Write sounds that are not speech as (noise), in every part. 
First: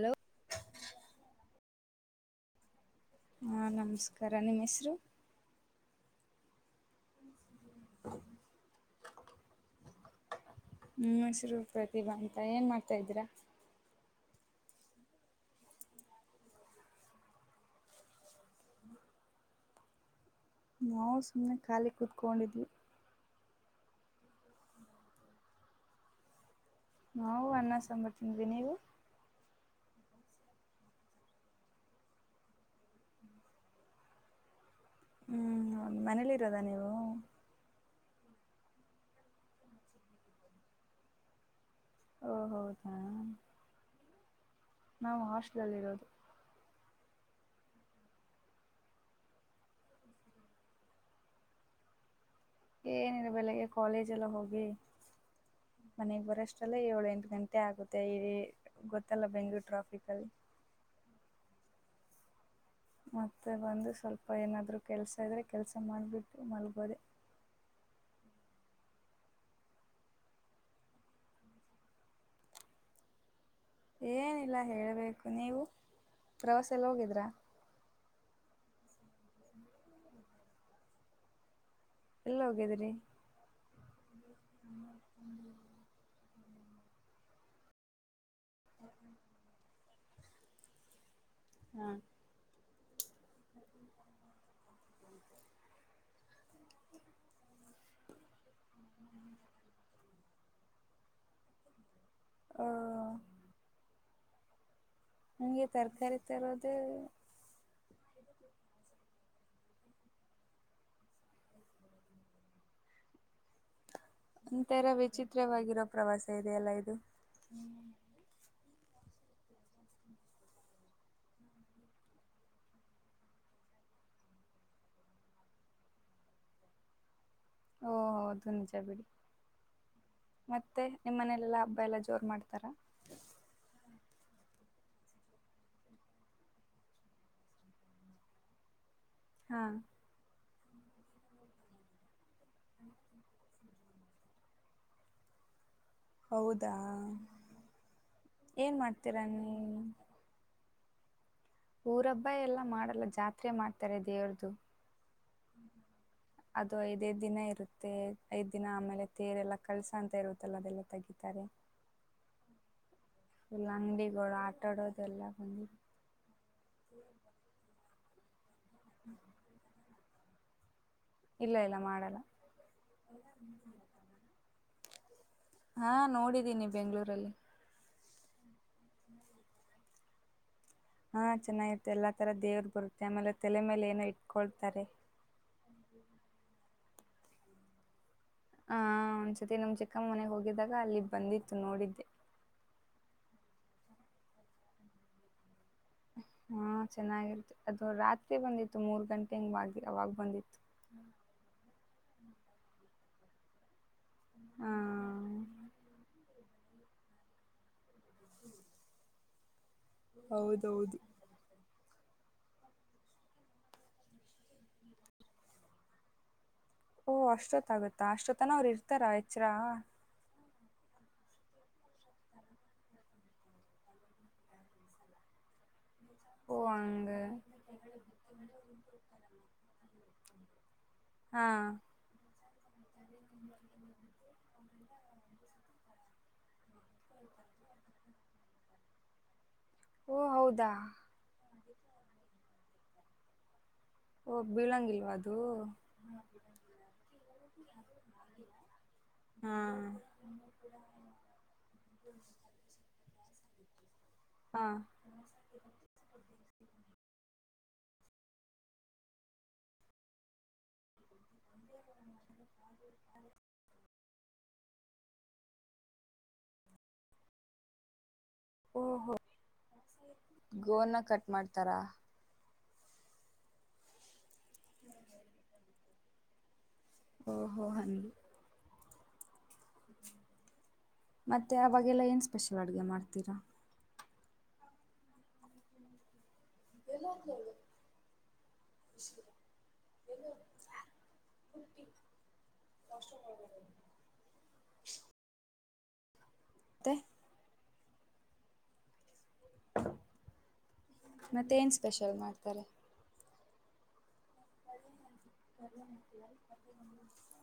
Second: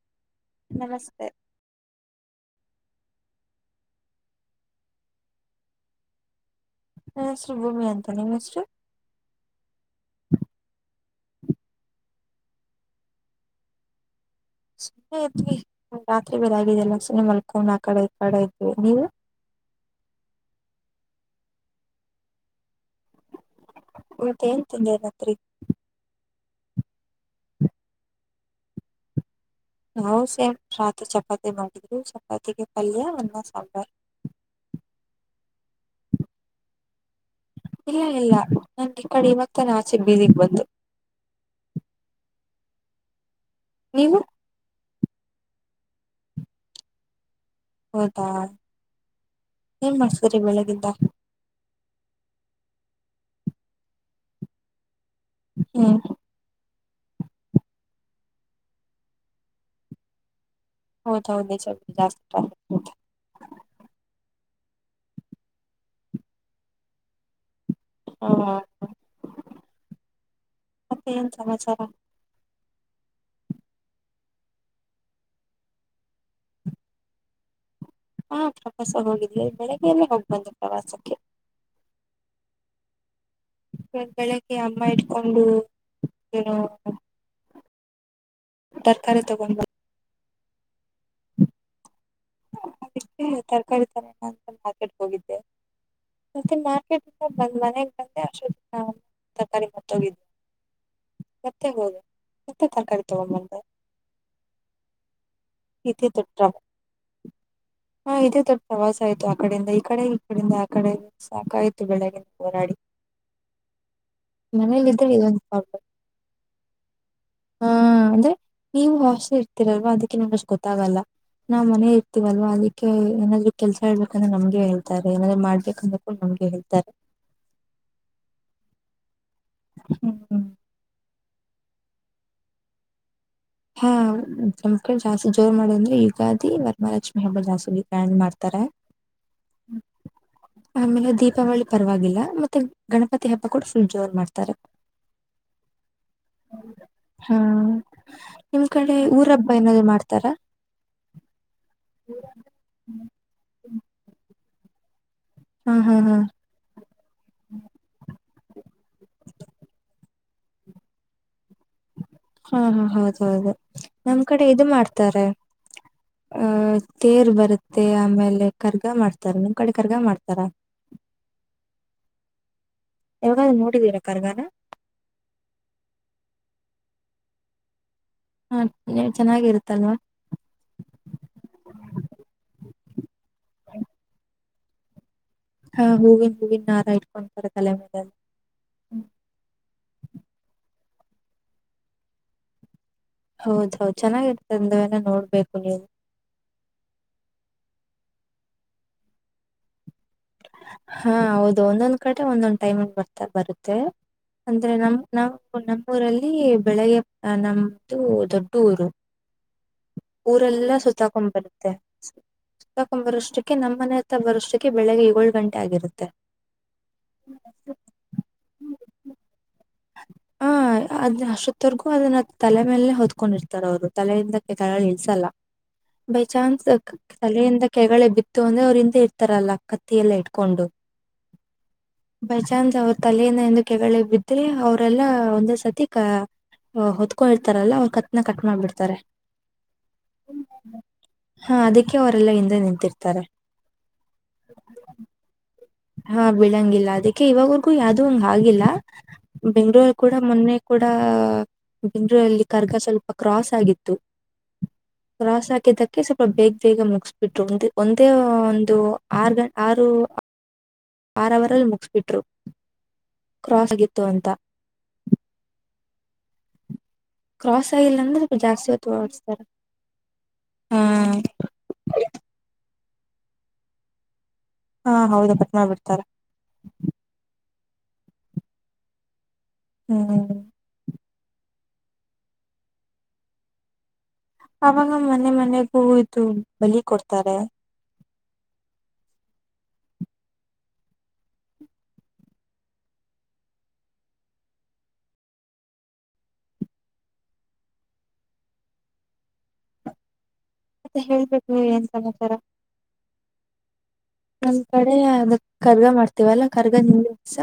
Hello, ನಮಸ್ತೆ, ಹಾ ನಮಸ್ಕಾರ ನಿಮ್ಮ ಹೆಸರು. ನನ್ನ ಹೆಸರು ಭೂಮಿ ಅಂತ ನಿಮ್ಮ ಹೆಸರು. ನಮ್ಮ ಹೆಸರು ಪ್ರತಿಭಾ ಅಂತ ಏನ್ ಮಾಡ್ತಾ ಇದೀರಾ. ಸುಮ್ನೆ ಇದ್ವಿ ರಾತ್ರಿ ಬೇರೆ ಆಗಿದಲ್ಲ ಸುಮ್ಮನೆ ಮಲ್ಕೊಂಡ ಆ ಕಡೆ ಕಡೆ ಇದ್ವಿ. ನೀವು, ನಾವು ಸುಮ್ಮನೆ ಖಾಲಿ ಕೂತ್ಕೊಂಡಿದ್ವಿ. ಮತ್ತೇನ್ ತೀದೆ ರಾತ್ರಿ. ನಾವು ಅನ್ನ ಸಾಂಬರ ತಿಂದ್ವಿ ನೀವು. ನಾವು ಸೇಮ್ ರಾತ್ರಿ ಚಪಾತಿ ಮಾಡಿದ್ರು. ಚಪಾತಿಗೆ ಪಲ್ಯ ಅನ್ನ ಸಾಂಬಾರ್. ಹ್ಮ್ ಮನೇಲಿರೋದ ನೀವು. ಇಲ್ಲ ಇಲ್ಲ ನನ್ಗೆ ಈ ಕಡೆ ಮತ್ತ ನ ಆಚೆ ಬೀದಿಗೆ ಬಂದೆ. ಓ ಹೌದಾ ನೀವು, ನಾವು ಹಾಸ್ಟೆಲ್ಲ್ಲಿ ಇರೋದು. ಹೌದಾ ಏನ್ ಮಾಡ್ತಿದ್ರಿ ಬೆಳಗಿಂದ. ಏನರ ಬೆಳಗ್ಗೆ ಕಾಲೇಜ್ ಎಲ್ಲ ಹೋಗಿ, ಹ್ಮ್ ಮನೆಗ್ ಬರಷ್ಟ ಲ್ಲ ಏಳ ಎಂಟು ಗಂಟೆ ಆಗುತ್ತೆ ಇ ಗೊತ್ತಲ್ಲ ಬೆಂಗ್ಗಳೂರು ಟ್ರಾಫಿಕ್ಲ್ಲಿ. ಹೌದ್ ಹೌದ್ ನಿಜ ಬಿಡಿ ಜಾಸ್ತಿ ಟ್ರಾಫಿಕ್. ಮತ್ತೆ ಬಂದು ಸ್ವಲ್ಪ, ಪ್ಪ ಏನಾದರೂ ಕೆಲಸ ಇದರೆ ಕೆಲಸ ಮಾಡಿಬಿಟ್ಟು ಮಲ್ಬೋದೆ. ಹಾ ಮತ್ತೆ ಏನ್ ಸಮಾಚಾರ. ಏನಿಲ್ಲ ಹೇಬೇಕು ನೀವು ಪ್ರವಾಸಲ್ಲ ಹೋಗಿದ್ರಾ. ಹಾ ಪ್ರವಾಸ ಹೋಗಿದ್ವಿ. ಬೆಳಿಗ್ಗೆಯಲ್ಲೇ ಹೋಗ್ಬದಿವಿ ಪ್ರವಾಸಕ್ಕೆ. ಎಲ್ಲ ಹೋಗ್ಯಿದ್ರಿ ಒಂದು ಬೆಳಗ್ಗೆ ಅಮ್ಮ ಇಟ್ಕೊಂಡು ಏನೋ (unintelligible) ತರ್ಕಾರೇ ತಗೊಂಡ (unintelligible) ಹ್ಮ ಅದಕ್ಕೆ ತರಕಾರಿ ತರ ಅಂತ ಮಾರ್ಕೆಟ್ಗೆ ಹೋಗಿದ್ದೆ (unintelligible) ಮತ್ತೆ ಮಾರ್ಕೆಟಯಿಂದ ಬಂದ್ ಮನೆಗೆ ಬಂದೆ ಆಸ್ಟ್ರಾಲಿ ತರಕಾರಿ ಮಾರ್ತೊಗಿದೆ ಮತ್ತೆ ಹೋದು ಮತ್ತೆ ಆ ತರಕಾರಿ ತಗೊಂಡ ಬಂದೆ ನಂಗೆ ಇದೇ ತರಕಾರಿ ತಟ ತರೋದು ಹ ಇದೇ ತ (unintelligible) ಪ್ರವಾಸ ಆಯ್ತು ಆ ಕಡೆಯಿಂದ ಈ ಕಡೆ ಈ ಕಡೆಯಿಂದ ಆ ಕಡೆ ಸಾಕ ಆಯ್ತು ಬೆಳಗ್ಗಿಂದ ಹೋರಾಡಿ (unintelligible) (inaudible) ಒಥರ ಮನೇಲಿ ಇದ್ರೆ ಇದೊಂದು ಪ್ರಾಬ್ಲಮ್ ವಿಚಿತ್ರವಾಗಿರೋ ಪ್ರವಾಸ ಇದೆ ಎಲ್ಲ ಇದು ಇರ್ತಿರಲ್ವಾ ಅದಕ್ಕೆ ನಮ್ಗೆಷ್ಟು ಗೊತ್ತಾಗಲ್ಲ ನಾವ್ ಮನೆೇ ಇರ್ತೀವಲ್ವಾ ಅದಕ್ಕೆ ಏನಾದ್ರು ಕೆಲಸ ಹೇಳ್ಬೇಕಂದ್ರೆ ನಮಗೆ ಹೇಳ್ತಾರೆ ಎನಾದ್ರು ಮಾಡ್ಬೇಕಂದ್ರ ಕೂ (unintelligible) ನಮ ಗೆ ಹೇಳ್ತಾರೆ (unintelligible) ಓದು ನಿಜ ಬಿಡಿ ಹ್ಮ್ ಮತ್ತೆ ನಿಮ್ಮನೇಲೆಲ್ಲಾ ಹಬ್ಬ ಎಲ್ಲ ಜೋರು ಮಾಡ್ತಾರೆ (unintelligible) ಮ್ಮ ಕಡೇ ಜಾಸ್ತಿ ಜೋರ್ ಮಾಡೋದುದಂದ್ರೆ ಯುಗಾದಿ ವರಮಹಾಲಕ್ಷ್ಮಿ ಹಬ್ಬ ಜಾಸ್ತಿ ಗ್ರಾಹ್ಯಾಂಡ್ ಮಾಡ್ತಾರೆ ಹಾ ಆಮೇಲೆ ದೀಪಾವಳಿ ಪರವಾಗಿಲ್ಲ ಮತ್ತೆ ಗಣಪತಿ ಹಬ್ಬ ಕೂಡ ಫುಲ್ ಜೋರ್ ಮಾಡ್ತಾರೆ (unintelligible) (inaudible) ಹೌದಾ ಹ್ಮ ನಿಮ್ ಏನ್ ಕಡೆ ಮಾಡ್ತೀರಾ ಊರ ನೀ ಹಬ್ಬ ಏನಾದ್ರು ಮಾಡ್ತಾರ ಊರಬ್ಬ ಎಲ್ಲ ಮಾಡಲ್ಲ ಜಾತ್ರೆ ಮಾಡ್ತಾರೆ ದೇವ್ರುದು ಹಾ ಹಾ ಹಾ ಅದು ಐದೇದ್ ದಿನ ಇರುತ್ತೆ ಐದ್ ದಿನ ಆಮೇಲೆ ತೇರೆಲ್ಲಾ ಕಲ್ಸ ಶಂತ ಇರುತ್ತಲ್ಲ ಅದೆಲ್ಲ ತೆಗಿತಾರೆ ಹಾ ಹಾ ಹೌದ ಹೌದು ಇಲ್ಲ ನಮ್ ಅಂಗಡಿಗಳು ಕಡೆ ಆಟ ಇದು ಆಡೋದೆಲ್ಲ ಮಾಡ್ತಾರೆ ಬಂದಿ ಆಹ ತೇರು ಬರುತ್ತೆ (unintelligible) ಮತ್ತೆ ಆಮೇಲೆ ಕರ್ಗ ಮಾಡ್ತಾರ ನಿಮ್ ಕಡೆ ಕರ್ಗ ಮಾಡ್ತಾರ ಇಲ್ಲ ಇಲ್ಲ ಮಾಡಲ್ಲ ಯಾವಾಗಾದ್ರು ನೋಡಿದೀರ ಕರ್ಗಾರ ಹಾ ನೋಡಿದ್ದೀನಿ ಬೆಂಗಳೂರಲ್ಲಿ ಹಾ ನೀವು (unintelligible) ಚೆನ್ನಾಗಿರುತ್ತಲ್ವಾ ಹಾ ಚೆನ್ನಾಗಿತ್ತ ಎಲ್ಲಾ ತರ ದೇವರು ಬರುತ್ತೆ ಆಮೇಲೆ ತಲೆ ಮೇಲೆ ಏನೋ ಇಟ್ಕೊಳ್ತಾರೆ ಹ (unintelligible) ಹೂವನ್ ಹೂವಿನ ನಾರ ಇಟ್ಕೊಂಡು ಕರ ತಲ್ಲ ಮೇಲೆ ಹ ಒಂದ್ಸತಿ ನಿಮ್ ಚಿಕ್ಕಮ್ಮ ಮನೆ ಹೋಗಿದಾಗ ಅಲ್ಲಿ ಬಂದಿತ್ತು ನೋಡಿದ್ದೆ ಹೌದೌದು ಚನ್ನಾಗಿರ್ತ ಅಂದನ ನೋಡ್ಬೇಕು ನೀವು ಹಾ ಚೆನ್ನಾಗಿರ್ತಿ ಅದು ರಾತ್ರಿ ಬಂದಿತ್ತು ಮೂರ್ ಗಂಟೆ ಹಂಗ್ ಬ (unintelligible) ಅವಾಗ ಬಂದಿತ್ತು ಹಾ ಹೌದು ಒಂದೊಂದ್ ಕಡೆ ಒಂದೊಂದ್ ಟೈಮ್ ಬರ್ತಾ ಬರುತ್ತೆ ಹಾ ಅಂದ್ರೆ ನಮ ನಾ ನಮ್ಮೂಊರಲ್ಲಿ ಬೆಳಗ್ಗೆ ನಮ್ದು ದೊಡ್ಡೂರು ಊರೆಲ್ಲ ಹೌದೌದು ಸುತ್ತಾಕೊ ಬರುತ್ತೆ ಸತಾಕೊ ಬರಷ್ಟಕ್ಕೆ ನಮ್ಮನೆ ಹತ್ತ ಬರುಷ್ಟಕ್ಕೆ ಬೆಳಿಗ್ಗೆ ಏಳು ಗಂಟೆ ಆಗಿರುತ್ತೆ ಓ ಅಷ್ಟೊತ್ ಆಗತ್ತಾ ಅಷ್ಟೊತ್ತನ ಅವ್ರು ಇರ್ತಾರ ಎಚ್ಚ್ರ ಹ ಅದ್ ಅಷ್ಟೊತ್ತವರ್ಗೂ ಅದನ್ನ ತಲೆ ಮೇಲೆನೆ ಹೊದ್ಕೊಂಡಿರ್ತ ಅವ್ರು ತಲೆಯಿಂದಕ್ಕೆ ತಲೆ ಇಲ್ಸಲ್ಲ ಬೈ ಓ ಚಾನ್ಸ್ ಹಂಗ ತಲೆಯಿಂದ ಕೆಗಗಳೆ ಬಿತ್ತು ಅಂದ್ರೆ ಅವ್ರಿಂದ ಇರ್ತಾರಲ್ಲ ಅಕ್ಕ (unintelligible) (unintelligible) ತ್ತಿಯಲ್ಲ ಇಟ್ಕೊಂಡು ಹಾ ಬೈ ಚಾನ್ಸ್ ಅವ್ರ ತಲೆಯಿಂದ ಎಂದು ಕೆಗಳ ಬಿದ್ದು (unintelligible) ಅವ್ರಲ್ಲ ಒಂದ್ ಸರ್ತಿ ಕ (unintelligible) ಹೊತ್ಕೊ ಇರ್ತಾರಲ್ಲ ಅವ್ರ ಕತ್ನ ಕಟ್ ಮಾಡ್ಬಿಡ್ತಾರೆ ಓ ಹೌದಾ ಹಾ ಅದಕ್ಕೆ ಅವರೆಲ್ಲ ಹಿಂದೆ ನಿಂತಿರ್ತಾರೆ ಓ ಬೀಳಂಗಿಲ್ವಾ ಅದು ಹಾ ಬಿಳಂಗಿಲ್ಲ ಅದಕ್ಕೆ ಇವಾಗವರ್ಗೂ ಯಾವ್ದೂ ಹಂಗ್ ಆಗಿಲ್ಲ ಹಾ ಬೆಂಗ್ಳೂರ್ ಕೂಡ ಮೊನ್ನೆ ಕೂಡ (unintelligible) ಸ್ವಲ್ಪ ಕ್ರಾಸ್ ಆಗಿತ್ತು ಹಾ ಕ್ರಾಸ್ ಹಾಕಿದ್ದಕ್ಕೆ ಸ್ವಲ್ಪ ಬೇಗ ಬೇಗ ಮುಗ ಬಿಟ್ಟರು ಒ ಒಂದೇ ಒಂದು ಆರು ಗಂ ಆರು ಆರವರಲ್ಲಿ ಮುಗಿಸಬಿಟ್ರು ಕ್ರಾಸ್ ಆಗಿತ್ತು ಅಂತ ಕ್ರಾಸ್ ಆಗಿಲ್ಲ ಅಂದ್ರೆ ಜಾಸ್ತಿ ಓಹೋ ಹೊತ್ತು ಸ್ತಾರ ಹಾ ಗೋನ ಕಟ್ ಮಾಡ್ತಾರಾ ಹಾ ಹೌದಾ ಪಟ್ನಾ ಬಿಡ್ತಾರ ಓಹೋ ಹ ಹ್ಮ ಮತ್ತೆ ಅವಾಗೆಲ್ಲ ಏನು ಸ್ಪೆಷಲ್ ಅಡುಗೆ ಮಾಡ್ತೀರಾ ಅವಾಗ ಮನೆ ಮನೆಗೂ ಇದು ಬಲಿ ಕೊಡ್ತಾರೆ (unintelligible) ಷ್ಟ (unintelligible) ಹ ಮತ್ತೆ ಹೇಳ್ಬೇಕು ಏನ್ ಸಮಾಚಾರ ನಮ್ ಕಡೆ ಅದ ಕರ್ಗ ಮಾಡ್ತೀವಲ್ಲ ಕರ್ಗ ನಿಂದಸ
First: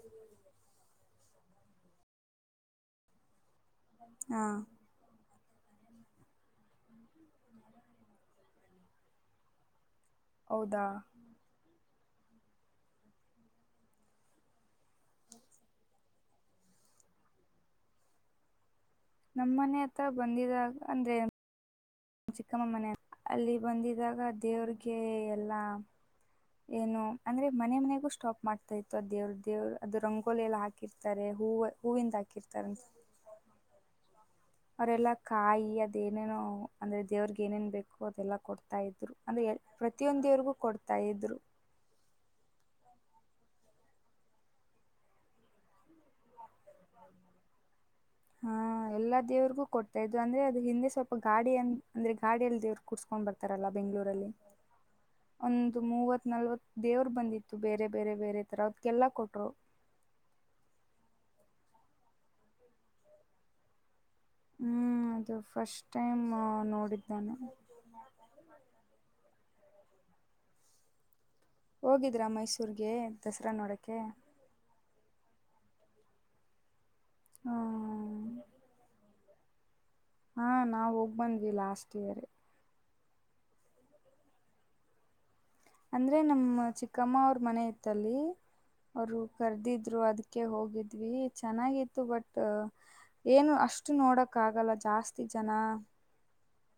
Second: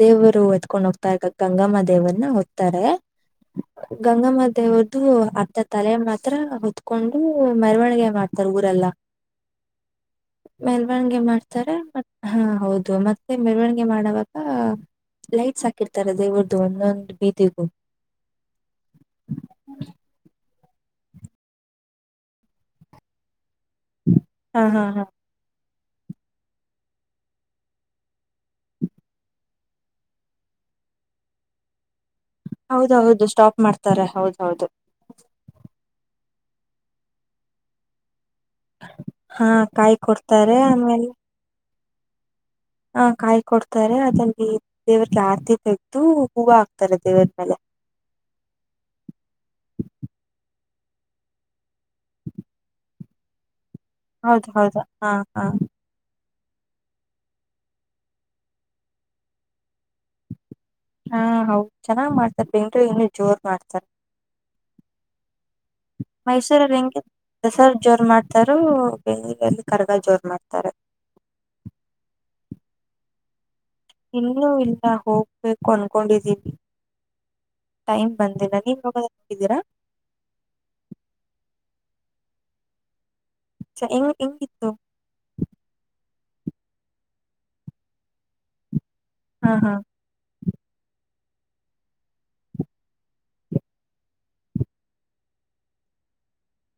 ದೇವರು ಎತ್ಡ್ ಹೋಗ್ತಾ ಇದ್ದಾಗ ಗಂಗಮ್ಮ ದೇವನ್ನ ಓದ್ತಾರೆ ಹಾ ಗಂಗಮ್ಮ ದೇವ್ದ ಮತ್ತ ತಲೆ ಮಾತ್ರ ಹೊತ್ಕೊಂಡು ಮೆರವಣಿಗೆ ಮಾಡ್ತಾರ ಊರೆಲ್ಲ ಹೌದಾ ಮೆರವಣಿಗೆ ಮಾಡ್ತಾರೆ ಮ ಹಾ ಹೌದು ಮತ್ತೆ ಮೆರವಣಿಗೆ ಮಾಡುವಾಗ ಲೈಟ್ಸ್ ಹಾಕಿರ್ತಾರ ದೇವರ್ದು ಒಂದೊಂದು ಬೀದಿಗೂ (inaudible) ನಮ್ಮ್ ಮನೆ ಹತ್ರ ಬಂದಿದಾಗ ಅಂದ್ರೆ ಚಿಕ್ಕಮ್ಮ ಮನೆ ಅಲ್ಲಿ ಬಂದಿದ್ದಾಗ ಹಾ ಹಾ ದೇವ್ರಿಗೆ ಹಾ ಎಲ್ಲ ಏನು ಅಂದ್ರೆ ಮನೆ ಮನೆಗೂ ಸ್ಟಾಪ್ ಮಾಡ್ತಾ ಇತ್ತು ಅದ ದೇವ್ರ ದೇವ್ರು ಅದು ರಂಗೋಲಿ ಎಲ್ಲ ಹಾಕಿರ್ತಾರೆ ಹೂವು ಹೂವಿಂದ ಹೌದೌದು ಸ್ಟಾಪ್ ಮಾಡ್ತಾರೆ ಹೌದು ಅವರೆಲ್ಲ ಕಾಯಿ ಅದೇನೇನು ಅಂದ್ರೆ ದೇವ್ರಿಗೆ ಏನೇನ್ ಬೇಕು ಅದೆಲ್ಲ ಕೊಡ್ತಾ ಇದ್ರು ಅಂದ್ರೆ ಹಾ ಕಾಯಿ ಪ್ರತಿಯೊಂದವರಿಗೂ ಕೊಡ್ತಾರೆ ಕೊಡ್ತಾ ಆಮೇಲೆ ಇದ್ರು ಕಾಯ್ ಕೊಡ್ತಾರೆ ಅದಲ್ಲಿ ದೇವ್ರಿಗೆ ಆರತಿ ತೆಗೆದು ಹೂವು ಹಾಕ್ತಾರೆ ದೇವ್ರ ಮೇಲೆ ಹಾ ಎಲ್ಲಾ ದೇವ್ರಿಗೂ ಕೊಡ್ತಾ ಇದು ಅಂದ್ರೆ ಅದು ಹಿಂದೆ ಸ್ವಲ್ಪ ಗಾಡಿ ಅ ಅಂದ್ರೆ ಗಾಡಿಯಲ್ಲಿ ದೇವ್ರ ಕುಡ್ಸ್ಕೊಂಡ್ ಬರ್ತಾರಲ್ಲ ಬೆಂಗಳೂರಲ್ಲಿ ಹೌದ ಹೌದು ಹಾ ಹಾ ಒಂದು ಮೂವತ್ ನಲ್ವತ್ ದೇವರು ಬಂದಿತ್ತು ಬೇರೆ ಬೇರೆ ಬೇರೆ ತರ ಅವದಕ್ಕೆಲ್ಲ ಕೊಟ್ರು ಹಾ ಹೌದು ಚೆನ್ನಾಗ್ ಮಾಡ್ತಾರ ಬೆಂಗ್ರ ಇನ್ನುರು ಜೋರ್ ಮಾಡ್ತಾರ ಹ್ಮ್ ಅದು ಫಸ್ಟ್ ಟೈಮ್ ಮೈಸೂರಲ್ಲಿ ಹೆಂಗೆ ನೋಡಿದ್ ನಾನು ದಸರ್ ಜೋರ್ ಮಾಡ್ತಾರ ಎಲ್ಲಿ ಕರ್ಗ ಜೋರ್ ಮಾಡ್ತಾರೆ ಹೋಗಿದ್ರಾ ಮೈಸೂರ್ಗೆ ದಸರಾ ನೋಡಕ ಇಲ್ಲೂ ಇಲ್ಲ ಹೋಗ್ಬೇಕು ಅನ್ಕೊಂಡಿದ್ದೀವಿ ಟೈಮ್ ಹ್ಮ ಬಂದಿಲ್ಲ ನೀವ ಹೋಗೋದ ಹಕಿದ್ದೀರಾ ಹಾ ನಾವು ಹೋಗಿ ಬಂದ್ವಿ ಲಾಸ್ಟ್ ಇಯರ್ ಎಂಗ್ ಹೆಂಗಿತ್ತು ಅಂದ್ರೆ ನಮ್ಮ ಚಿಕ್ಕಮ್ಮ ಅವ್ರ ಮನೆ ಇತ್ತಲ್ಲಿ ಅವರು ಹಾ ಹಾ ಕರೆದಿದ್ರು ಅದಕ್ಕೆ ಹೋಗಿದ್ವಿ ಚೆನ್ನಾಗಿತ್ತು ಬಟ್ ಏನು ಅಷ್ಟು ನೋಡಕ್ಕಗಲ್ಲ ಜಾಸ್ತಿ ಜನ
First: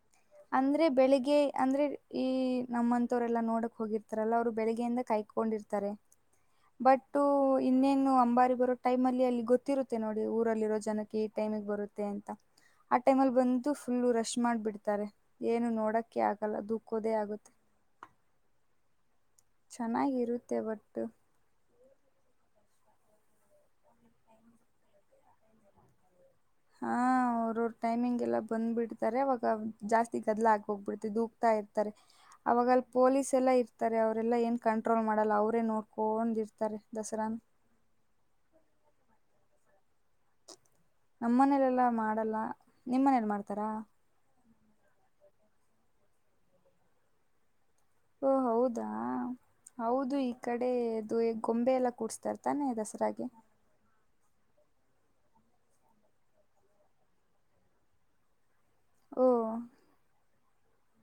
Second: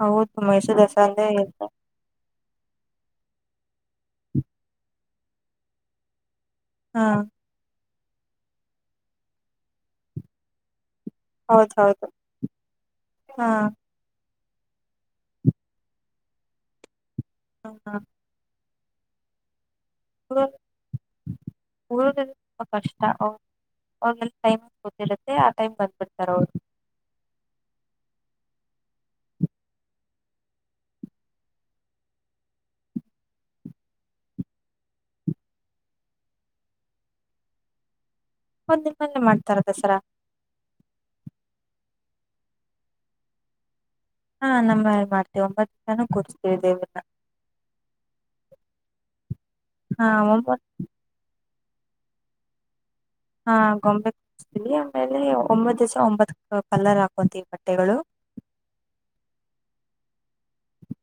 ಹೌದು ಮೈಸೂರು ಅಂದ್ರೆ ದಸರಾ ಬೆಳಿಗ್ಗೆ ಎಲ್ಲ- ಅಂದ್ರೆ ಈ ನಮ್ಮಂತವರೆಲ್ಲಾ ನೋಡಕ್ ಹೋಗಿರ್ತಾರಲ್ಲ ಅವ್ರು ಬೆಳಿಗ್ಯಿಂದ ಕಾಯ್ಕೊಂಡಿರ್ತಾರೆ ಹಾ ಬಟ್ ಇನ್ನೇನು ಅಂಬಾರಿ ಬರೋ ಟೈಮ್ ಅಲ್ಲಿ ಅಲ್ಲಿ ಗೊತ್ತಿರುತ್ತೆ ನೋಡಿ ಊರಲ್ಲಿರೋ ಜನಕ್ಕೆ ಟೈಮಿಗೆ ಹೌದು ಬರುತ್ತೆ ಹೌದು ಅಂತ ಆ ಟೈಮಲ್ಲಿ ಹಾ ಬಂದು ಫುಲ್ಲ ರಶ್ ಮಾಡ್ಬಿಡ್ತಾರೆ ಏನು ನೋಡಕ್ಕೆ ಆಗಲ್ಲ ದುಃಖೋದೇ ಆಗುತ್ತ ಹ ಹಾ ಚೆನ್ನಾಗಿರುತ್ತೆ ಬಟ್ಟು ಉಳಿದ ಕಷ್ಟ ಅವಲ್ಲಿ ಟೈಮ್ ಗೊತ್ತಿರುತ್ತೆ ಆ ಟೈಮ್ ಬಂದ್ಬಿಡ್ತಾರೆ ಅವ್ರು (unintelligible) ಹಾ ಅವ್ರವರು ಟೈಮಿಂಗ್ ಎಲ್ಲ ಬಂದ್ಬಿಡ್ತಾರೆ ಅವವಾಗ ಜಾಸ್ತಿ ಗದ್ಲ ಆಗ್ ಹೋಗ್ಬಿಡ್ತ ದೂಕ್ತಾ ಇರ್ತಾರೆ ಅವಾಗಲ್ಲಿ ಪೊಲೀಸ್ ಎಲ್ಲ ಇರ್ತಾರೆ ಅವರೆಲ್ಲ ಏನು ಕಂಟ್ರೋಲ್ ಮಾಡಲ್ಲ ಅವರೇ ನೋಡ್ಕೊಂಡೊಂಡ ಇರ್ತಾರೆ ದಸರಾ (inaudible) ಒಂದಿನ ಮಲ್ಲೆ ಮಾಡ್ತಾರ ದಸರಾ ನಮ್ಮ ಮನೇಲೆಲ್ಲಾ ಮಾಡಲ್ಲ ನಿಮ್ಮನೇಲಿ ಮಾಡ್ತಾರಾ ಹಾ ನಮ್ಮೇಲ್ಲಿ ಮಾಡ್ತೀವಿ ಒಂಬತ್ತು ಜನ ಕೂರಿಸ್ತೀವಿ ದೇವಲ್ಲ ಓ ಹೌದಾ ಹಾ ಹೌದು ಈ ಒಂಬತ್ ಕಡೆ ಅದು ಗೊಂಬೆ ಎಲ್ಲ ಕೂಡ್ಸ್ತರ್ ತಾನೆ ದಸರಾಗ ಹಾ ಗೊಂಬೆ ಸ್ಲ್ಲಿ ಆಮೇಲೆ ಒಂಬತ್ತು ದಿವಸ ಒಂಬತ್ ಕಲರ್ ಹಾಕೊಂತ ಈ ಬಟ್ಟೆಗಳು ಓ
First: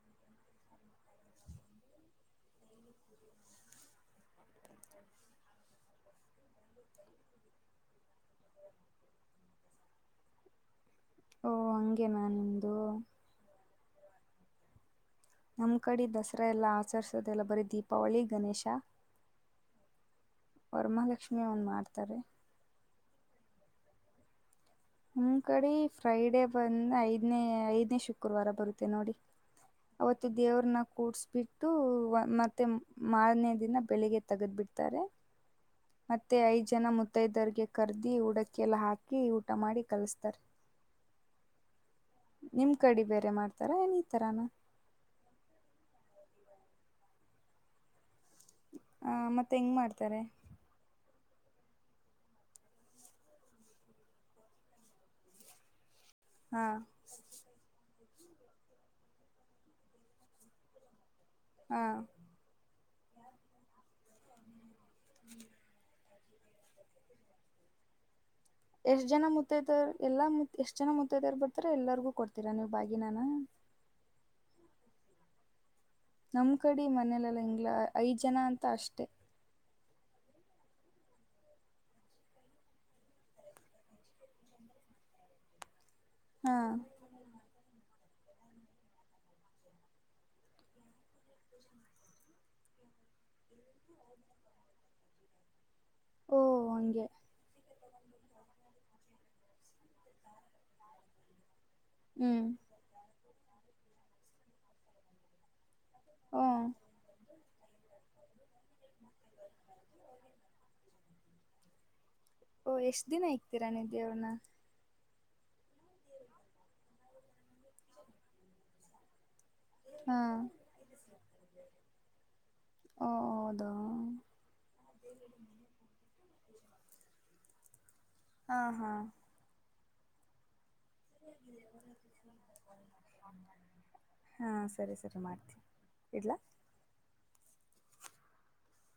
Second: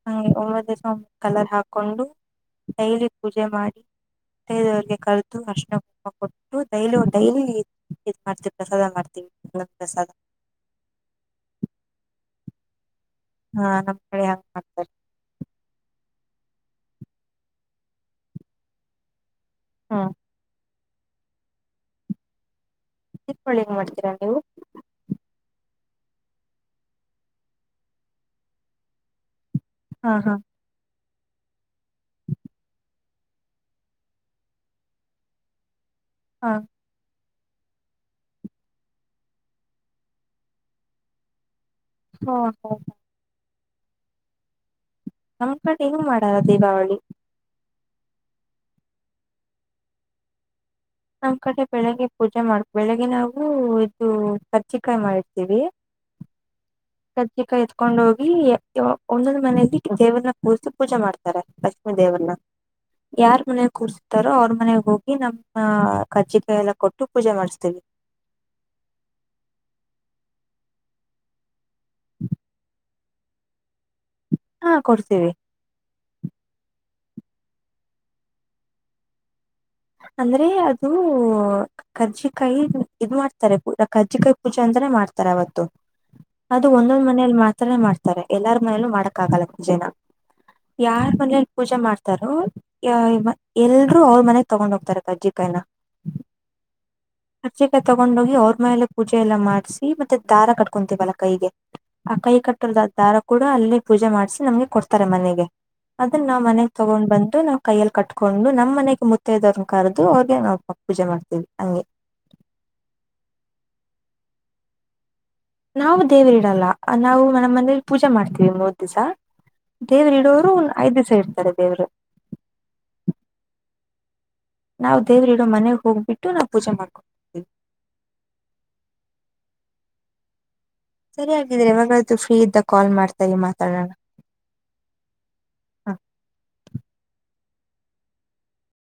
ಹ ಒಂಬತ್ತ ದಿವಸ ಒಂಬತ್ತು ಕಲರ್ ಹಾಕೊಂಡು ಡೈಲಿ ಪೂಜೆ ಮಾಡಿ ಬೇರೆಯವರಿಗೆ ಕರೆದು ಅರಿಶಿನ ಕುಂಕುಮ ಕೊಟ್ಟು ಡೈಲಿ ಡೈಲಿ ಇದ್ ಮಾಡ್ತಿವಿ ಪ್ರಸಾದ ಮಾಡ್ತೀವಿ ಮತ್ತೆ ಸ (unintelligible) ಓ ಹಂಗೆನ ನಿಮ್ದು ಹಾ ನಮ್ ಕಡೆ ಹಂಗ ಮಾಡ್ತಾರೆ ನಮ್ಮ ಕಡೆ ದಸರಾ ಎಲ್ಲ ಆಚರಿಸೋದೆಲ್ಲ ಬರೀ ದೀಪಾವಳಿ ಗಣೇಶ ಹಾ ವರಮಾಲಕ್ಷ್ಮಿ ಒನ್ ಮಾಡ್ತಾರೆ ದೀಪಳಿಗಿ ಮಾಡ್ತೀರಾ ನೀವು ಹಮ್ ಕಡೆ ಫ್ರೈಡೇ ಬಂದ್ ಐದ್ನೇ ಐದ್ನೇ ಶುಕ್ರವಾರ ಬರುತ್ತೆ ನೋಡಿ ಹಾ ಅವತ್ತ ಹಾ ದೇವ್ರನ್ನ ಕೂಡ್ಸ್ಬಿಟ್ಟು ಮತ್ತೆ ಮಾರನೇ ದಿನ ಬೆಳಿಗ್ಗೆ ತಗದ್ಬಿಡ್ತಾರೆ ಮತ್ತೆ ಹಾ ಐದು್ ಜನ ಮುತ್ತ ಮೂತ್ತೈದರಿಗೆ ಕರೆದಿ ಉಡಕ್ಕೆಿಯೆಲ್ಲ ಹಾಕಿ ಊಟ ಮಾಡಿ ಕಲಿಸ್ತಾರೆ ಹಾ ನಿಮ್ಮ ಕಡೆ ಬೇರೆ ಮಾಡ್ತಾರ ಏನು ಈ ಥರಾನ ನಮ್ ಕಂಡ ಏನೂ ಮಾಡಾರ ದೀಪಾವಳಿ ಹ ಮತ್ತೆ ಹೆಂಗ್ ಮಾಡ್ತಾರೆ ನಮ್ ಕಡೆ ಬೆಳಗ್ಗೆ ಪೂಜೆ ಮಾಡ್ ಬೆಳಿಗ್ಗೆ ನಾವವು ಇದು ಕಜ್ಜಿಕಾಯಿ ಮಾಡಿರ್ತೀವಿ ಹಾ ಪ್ರತ್ಯಿಕ (unintelligible) ಎತ್ಕೊಂಡ ಹೋಗಿ ಒಂದೊಂದು್ ಮನೆಯಲ್ಲಿ ದೇವ್ರನ್ನ ಕೂರ್ಸಿ ಪೂಜೆ ಮಾಡ್ತಾರೆ (unintelligible) ಲಕ್ಷ್ಮೀ ಹಾಂ ದೇವನ್ನ ಯಾರ್ ಮನೆಗ್ ಕೂರ್ಸ್ತಾರೋ ಅವ್ರ ಮನೆಗ್ ಹೋಗಿ ನಮ್ಮ ಕಜ್ಜಿಕಾಯ ಎಲ್ಲ ಕೊಟ್ಟು ಪೂಜೆ ಮಾಡಿಸ್ತೇವಿ (inaudible) ಎಷ್ಟ ಜನ ಮುತ್ತೈ್ದಾರ ಎಲ್ಲಾ ಎಷ್ಟ್ ಜನ ಮುತ್ತೈದವ ಬರ್ತಾರ ಎಲ್ಲಾರ್ಗೂ ಕೊಡ್ತೀರಾ ನೀವು್ ಬಾಗಿನನ ಹಾ ಕೊಡ್ತೀವಿ ನಮ್ಮ್ ಕಡೆ ಮನೇಲಲ್ಲ ಇಂಗ್ಲ ಐದ್ ಜನ ಅಂತ ಅಷ್ಟೆ ಅಂದ್ರೆ ಅದು ಕಜ್ಜಿಕಾಯಿ ಇದ್ ಮಾಡ್ತಾರೆ ಪೂ ಕಜ್ಜಿಕಾಯಿ ಪೂಜೆ ಅಂತ (unintelligible) ಮಾಡ್ತಾರೆ ಅವತ್ತು ಅದು ಹಾಂ ಒಂದೊಂದ್ ಮನಲಿ ಮಾತ್ರ ಮಾಡ್ತಾರೆ (unintelligible) ತಾರೆ ಎಲ್ಲಾರ ಮನೇಲೂ ಮಾಡಕ್ಕ ಆಾಗಲ್ಲ ಮುಂಜೆನ ಯಾರ್ ಮನಲಿ ಪೂಜೆ ಮಾಡ್ತಾರೋ (unintelligible) ಎಲ್ರು ಅವ್ರ ಮನೆ ತಗೊಂಡ್ ಹೋಗ್ತಾರೆ ಕಜ್ಜಿಕಾಯಿ ನ ಓ ಹಂಗೆ ತಗೊಂಡೋಗಿ ಅವ್ರ ಮೇಲೆ ಪೂಜೆ ಎಲ್ಲ ಮಾಡಸಿ ಮತ್ತೆ ದಾರ ಕಟ್ಕೊಂತೀವಲ್ಲಾ ಕೈಗೆ ಆ ಹ್ಞೂ ಕೈ ಕಟ್ಟೋರ್ದ ದಾರ ಕೂಡ ಅಲ್ಲಿೇ ಪೂಜೆ ಮಾಡ್ಸಿ ನಮ್ಗೆ ಕೊಡ್ತಾರೆ ಮನೆಗೆ ಅದನ್ನ ನಾವ್ ಓ ಮನೆಗ್ ತಗೊಂಡ್ ಬಂದು ನಾವ್ ಕೈಯಲ್ಲಿ ಕಟ್ಕೊಂಡು ನಮ್ಮ್ನೆಗ ಮುತ್ತೈದೆರನ ಕರೆದು ಅವ್ರ ನಾವು ಪ ಪೂಜೆ ಮಾಡ್ತೇವಿ ಹಂಗೆ ಓಹ ಎಷ್ಟ್ ದಿನ ಇಗ್ತೀರಾ ನೀವು ದೇವರ್ನ ನಾವು ದೇವರಿ ಇಡಲ್ಲ ನಾವು ನ ಮನೇಲಿ ಪೂಜೆ ಮಾಡ್ತೀವಿ ಮೂವತ್ ದಿವಸ ದೇವರು ಹಾಂ ಇಡೋರು ಐದ ದಿವಸ ಇರ್ತಾರೆ ದೇವರು ಹೋ ಹೌದ ನಾವು ದೇವರಿಡೋ ಮನೆಗ್ ಹೋಗ್ಬಿಟ್ಟು ನಾವು ಪೂಜೆ ಮಾಡ್ಕೋತೀವಿ ಹಾ ಹಾ ಸರಿ ಹಾಗಗಿದ್ರೆ ಇವಾಗೂ ಫ್ರೀ ಇದ್ದ ಕಾಲ್ ಮಾಡ್ತ ಮಾತಾಡೋಣ ಹಾಂ ಸರಿ ಸರಿ ಮಾಡ್ತೀವಿ ಇಡಲ